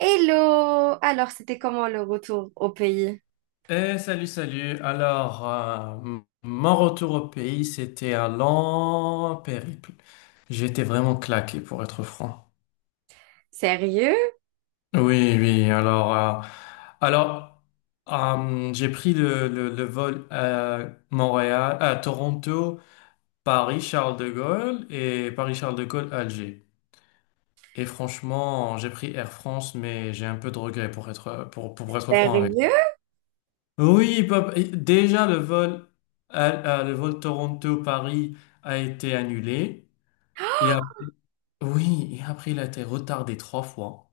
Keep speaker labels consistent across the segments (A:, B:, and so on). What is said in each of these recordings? A: Hello! Alors, c'était comment le retour au pays?
B: Eh, salut, salut. Alors, mon retour au pays, c'était un long périple. J'étais vraiment claqué, pour être franc.
A: Sérieux?
B: Oui, oui. Alors, j'ai pris le vol à Montréal, à Toronto, Paris, Charles de Gaulle et Paris, Charles de Gaulle, Alger. Et franchement, j'ai pris Air France, mais j'ai un peu de regret pour être franc avec.
A: Sérieux?
B: Oui, bah, et déjà le vol, à- le vol Toronto-Paris a été annulé. Et après- oui, et après il a été retardé trois fois.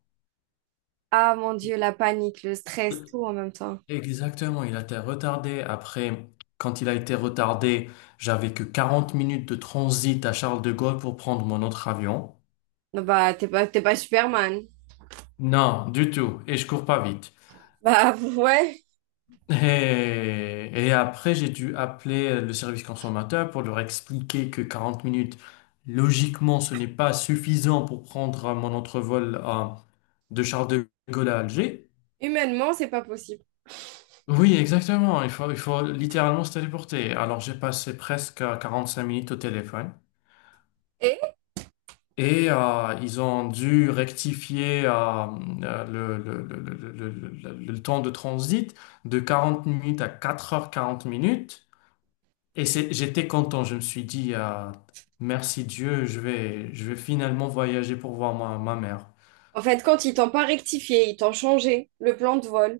A: Ah mon Dieu, la panique, le stress, tout en même temps.
B: Exactement, il a été retardé. Après, quand il a été retardé, j'avais que 40 minutes de transit à Charles de Gaulle pour prendre mon autre avion.
A: Non, bah, t'es pas Superman.
B: Non, du tout. Et je cours pas vite.
A: Bah, ouais,
B: Et après, j'ai dû appeler le service consommateur pour leur expliquer que 40 minutes, logiquement, ce n'est pas suffisant pour prendre mon entrevol de Charles de Gaulle à Alger.
A: humainement, c'est pas possible.
B: Oui, exactement. Il faut littéralement se téléporter. Alors, j'ai passé presque 45 minutes au téléphone.
A: Et?
B: Et ils ont dû rectifier le temps de transit de 40 minutes à 4 h 40. J'étais content, je me suis dit, ah, merci Dieu, je vais finalement voyager pour voir ma mère.
A: En fait, quand ils t'ont pas rectifié, ils t'ont changé le plan de vol.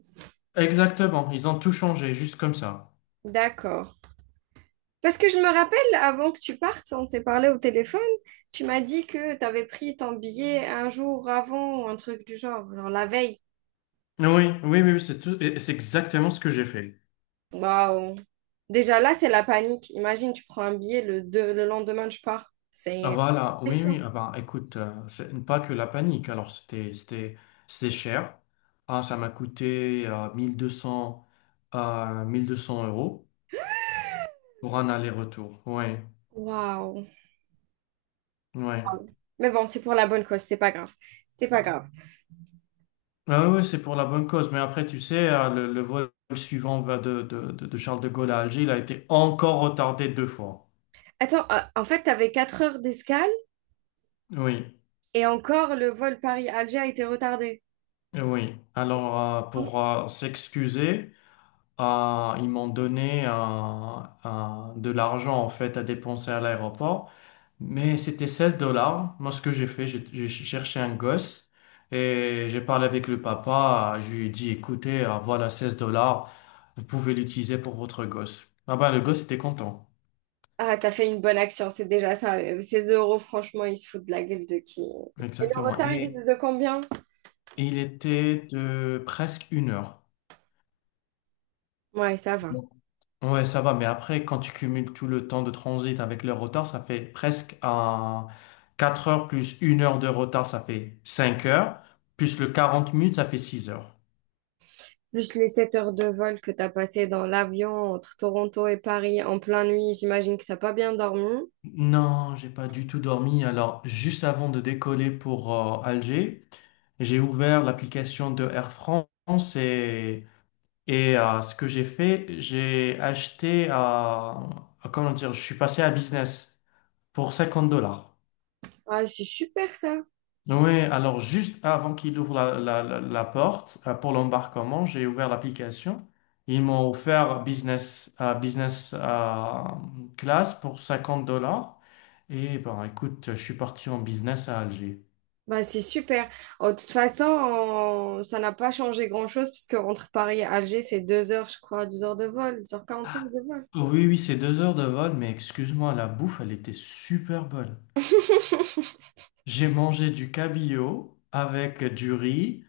B: Exactement, ils ont tout changé, juste comme ça.
A: D'accord. Parce que je me rappelle, avant que tu partes, on s'est parlé au téléphone, tu m'as dit que t'avais pris ton billet un jour avant ou un truc du genre, genre la veille.
B: Oui, oui, oui, oui, c'est tout, et c'est exactement ce que j'ai fait.
A: Waouh. Déjà là, c'est la panique. Imagine, tu prends un billet, le lendemain, tu pars.
B: Ah,
A: C'est.
B: voilà, oui, oui,
A: Pression.
B: ah ben, écoute, c'est pas que la panique, alors c'était cher. Ah, ça m'a coûté 1200, 1200 euros pour un aller-retour, oui,
A: Waouh.
B: oui.
A: Mais bon, c'est pour la bonne cause, c'est pas grave. C'est pas grave.
B: Ah oui, c'est pour la bonne cause. Mais après, tu sais, le vol suivant va de Charles de Gaulle à Alger, il a été encore retardé deux fois.
A: Attends, en fait, t'avais 4 heures d'escale
B: Oui,
A: et encore le vol Paris-Alger a été retardé.
B: oui. Alors, pour s'excuser, ils m'ont donné de l'argent, en fait, à dépenser à l'aéroport. Mais c'était 16 dollars. Moi, ce que j'ai fait, j'ai cherché un gosse et j'ai parlé avec le papa. Je lui ai dit, écoutez, voilà 16 dollars, vous pouvez l'utiliser pour votre gosse. Ah ben, le gosse était content.
A: Ah, t'as fait une bonne action, c'est déjà ça. Ces euros, franchement, ils se foutent de la gueule de qui? Et le
B: Exactement.
A: retard, il était
B: Et,
A: de combien?
B: et il était de presque une heure.
A: Ouais, ça va.
B: Donc, ouais, ça va, mais après, quand tu cumules tout le temps de transit avec le retard, ça fait presque un 4 heures plus une heure de retard, ça fait 5 heures. Plus le 40 minutes, ça fait six heures.
A: Plus les 7 heures de vol que tu as passées dans l'avion entre Toronto et Paris en pleine nuit, j'imagine que t'as pas bien dormi.
B: Non, j'ai pas du tout dormi. Alors, juste avant de décoller pour Alger, j'ai ouvert l'application de Air France et ce que j'ai fait, j'ai acheté, comment dire, je suis passé à business pour 50 dollars.
A: Ah, c'est super ça.
B: Oui, alors juste avant qu'il ouvre la porte pour l'embarquement, j'ai ouvert l'application. Ils m'ont offert business class pour 50 dollars. Et ben écoute, je suis parti en business à Alger.
A: Bah, c'est super. Oh, de toute façon, ça n'a pas changé grand-chose puisque entre Paris et Alger, c'est 2 heures, je crois, 2 heures de vol, 2 h 45 de vol.
B: Oui, oui, c'est deux heures de vol, mais excuse-moi, la bouffe, elle était super bonne. J'ai mangé du cabillaud avec du riz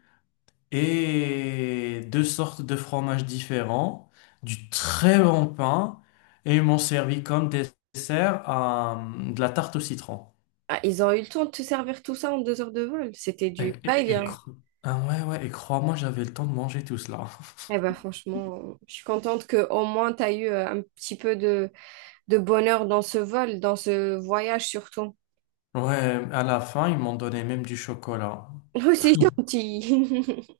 B: et deux sortes de fromages différents, du très bon pain, et ils m'ont servi comme dessert de la tarte au citron.
A: Ah, ils ont eu le temps de te servir tout ça en 2 heures de vol. C'était
B: Et,
A: du
B: et- et
A: va-et-vient.
B: cro- ah ouais, ouais, et crois-moi, j'avais le temps de manger tout cela.
A: Eh ben franchement, je suis contente que au moins tu as eu un petit peu de, bonheur dans ce vol, dans ce voyage surtout.
B: Ouais, à la fin, ils m'ont donné même du chocolat.
A: Oh, c'est gentil.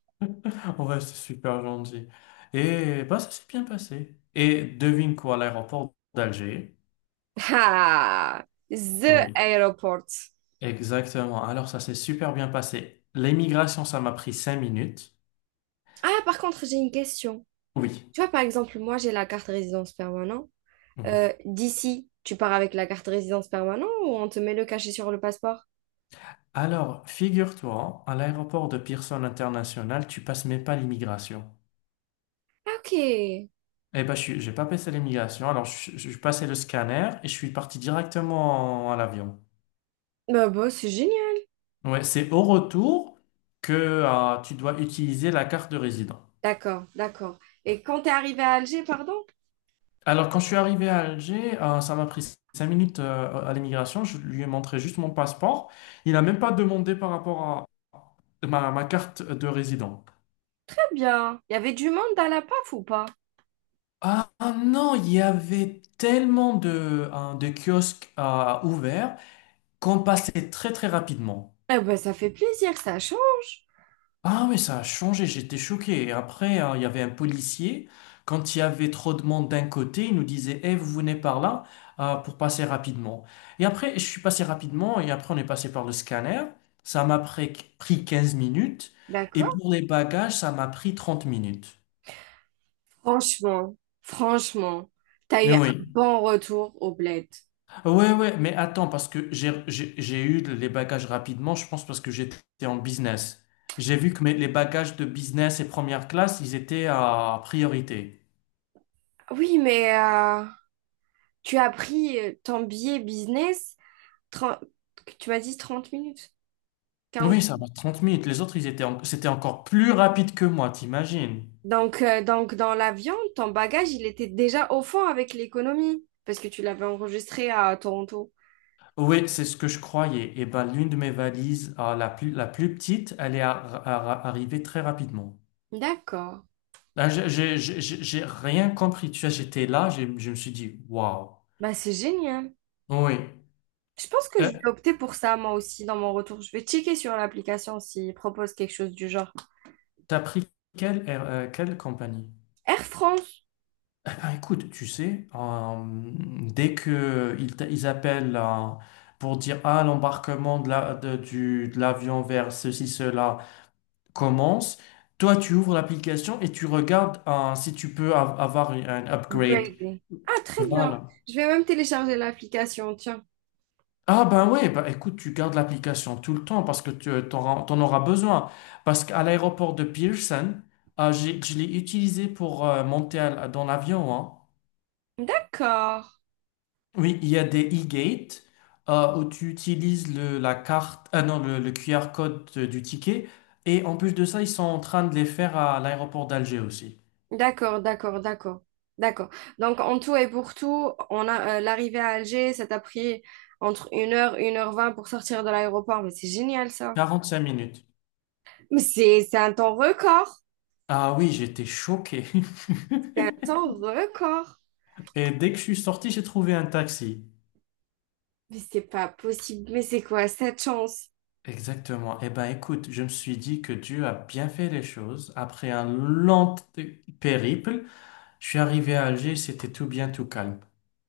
B: Ouais, c'est super gentil. Et bah, ça s'est bien passé. Et devine quoi, l'aéroport d'Alger.
A: Ah, the
B: Oui,
A: airport.
B: exactement. Alors, ça s'est super bien passé. L'émigration, ça m'a pris cinq minutes.
A: Ah, par contre, j'ai une question.
B: Oui.
A: Tu vois, par exemple, moi, j'ai la carte résidence permanente.
B: Oui.
A: D'ici, tu pars avec la carte résidence permanente ou on te met le cachet sur le passeport?
B: Alors, figure-toi, à l'aéroport de Pearson International, tu passes même pas l'immigration.
A: Ah, ok.
B: Eh ben, j'ai pas passé l'immigration. Alors, je passais le scanner et je suis parti directement à l'avion.
A: Bah, bah, c'est génial.
B: Ouais, c'est au retour que tu dois utiliser la carte de résident.
A: D'accord, d'accord. Et quand t'es arrivé à Alger, pardon?
B: Alors, quand je suis arrivé à Alger, ça m'a pris cinq minutes à l'immigration. Je lui ai montré juste mon passeport. Il n'a même pas demandé par rapport à ma carte de résident.
A: Très bien, il y avait du monde à la PAF ou pas?
B: Ah non, il y avait tellement de, hein, de kiosques à ouverts qu'on passait très très rapidement.
A: Ah bah, ça fait plaisir, ça change.
B: Ah mais ça a changé, j'étais choqué. Et après, hein, il y avait un policier, quand il y avait trop de monde d'un côté, il nous disait, Eh, vous venez par là pour passer rapidement. Et après, je suis passé rapidement et après on est passé par le scanner. Ça m'a pris 15 minutes et
A: D'accord?
B: pour les bagages, ça m'a pris 30 minutes.
A: Franchement, franchement, t'as eu
B: Mais
A: un
B: oui.
A: bon retour au bled.
B: Ouais, ouais, mais attends, parce que j'ai eu les bagages rapidement, je pense, parce que j'étais en business. J'ai vu que les bagages de business et première classe, ils étaient à priorité.
A: Oui, mais tu as pris ton billet business, 30, tu m'as dit 30 minutes, quarante.
B: Oui, ça va. 30 minutes. Les autres, ils étaient c'était encore plus rapide que moi, t'imagines?
A: Donc dans l'avion, ton bagage, il était déjà au fond avec l'économie, parce que tu l'avais enregistré à Toronto.
B: Oui, c'est ce que je croyais. Et ben, l'une de mes valises, ah, la plus petite, elle est arrivée très rapidement.
A: D'accord.
B: Là, j'ai rien compris. Tu vois, j'étais là, je me suis dit, waouh.
A: Bah, c'est génial.
B: Oui.
A: Je pense que je
B: Euh,
A: vais opter pour ça, moi aussi, dans mon retour. Je vais checker sur l'application s'il propose quelque chose du genre.
B: T'as pris quelle compagnie?
A: Air France.
B: Eh ben, écoute, tu sais, dès que ils appellent pour dire ah l'embarquement de de l'avion vers ceci, cela commence, toi tu ouvres l'application et tu regardes si tu peux avoir un upgrade.
A: Grey Grey. Ah, très bien.
B: Voilà.
A: Je vais même télécharger l'application, tiens.
B: Ah ben oui, bah écoute, tu gardes l'application tout le temps parce que tu t'en auras besoin. Parce qu'à l'aéroport de Pearson, ah, je l'ai utilisé pour monter dans l'avion, hein.
A: D'accord.
B: Oui, il y a des e-gates où tu utilises le, la carte, ah non, le QR code du ticket. Et en plus de ça, ils sont en train de les faire à l'aéroport d'Alger aussi.
A: D'accord, d'accord, d'accord. D'accord. Donc, en tout et pour tout, on a l'arrivée à Alger, ça t'a pris entre 1 h, 1 h 20 pour sortir de l'aéroport. Mais c'est génial, ça.
B: 45 minutes.
A: Mais c'est un temps record.
B: Ah oui, j'étais choqué.
A: C'est un temps record.
B: Et dès que je suis sorti, j'ai trouvé un taxi.
A: Mais c'est pas possible. Mais c'est quoi cette chance?
B: Exactement. Eh ben, écoute, je me suis dit que Dieu a bien fait les choses. Après un long périple, je suis arrivé à Alger, c'était tout bien, tout calme.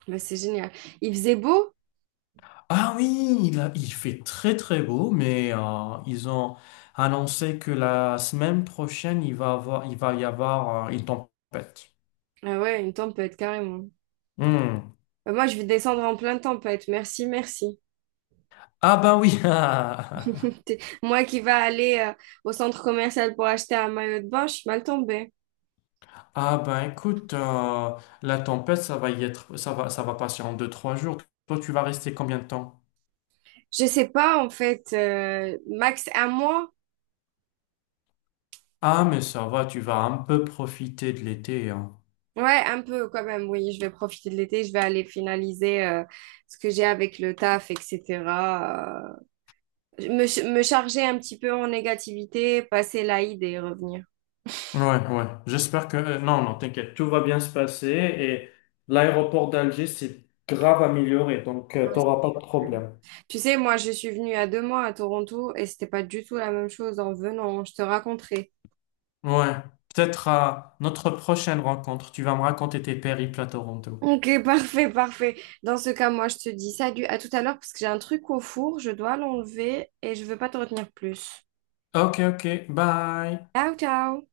A: Mais c'est génial. Il faisait beau?
B: Ah oui, il fait très très beau, mais ils ont annoncé que la semaine prochaine, il va y avoir une tempête.
A: Ah ouais, une tempête, carrément.
B: Hmm.
A: Moi, je vais descendre en pleine tempête. Merci, merci.
B: Ah ben oui.
A: Moi qui va aller au centre commercial pour acheter un maillot de bain, je suis mal tombée.
B: Ah ben écoute, la tempête, ça va y être, ça va passer en deux, trois jours. Toi, tu vas rester combien de temps?
A: Je sais pas, en fait, max 1 mois.
B: Ah mais ça va, tu vas un peu profiter de l'été, hein.
A: Ouais, un peu quand même, oui. Je vais profiter de l'été, je vais aller finaliser ce que j'ai avec le taf, etc. Me, me charger un petit peu en négativité, passer l'Aïd et revenir.
B: Ouais, ouais. Non, non, t'inquiète, tout va bien se passer et l'aéroport d'Alger s'est grave amélioré, donc
A: Ouais, c'est
B: t'auras pas de
A: super.
B: problème.
A: Tu sais, moi, je suis venue à 2 mois à Toronto et c'était pas du tout la même chose en venant, je te raconterai.
B: Ouais. Peut-être à notre prochaine rencontre, tu vas me raconter tes périples à Toronto.
A: Ok, parfait, parfait. Dans ce cas, moi, je te dis salut, à tout à l'heure, parce que j'ai un truc au four, je dois l'enlever et je veux pas te retenir plus.
B: Ok, ok, bye.
A: Ciao, ciao!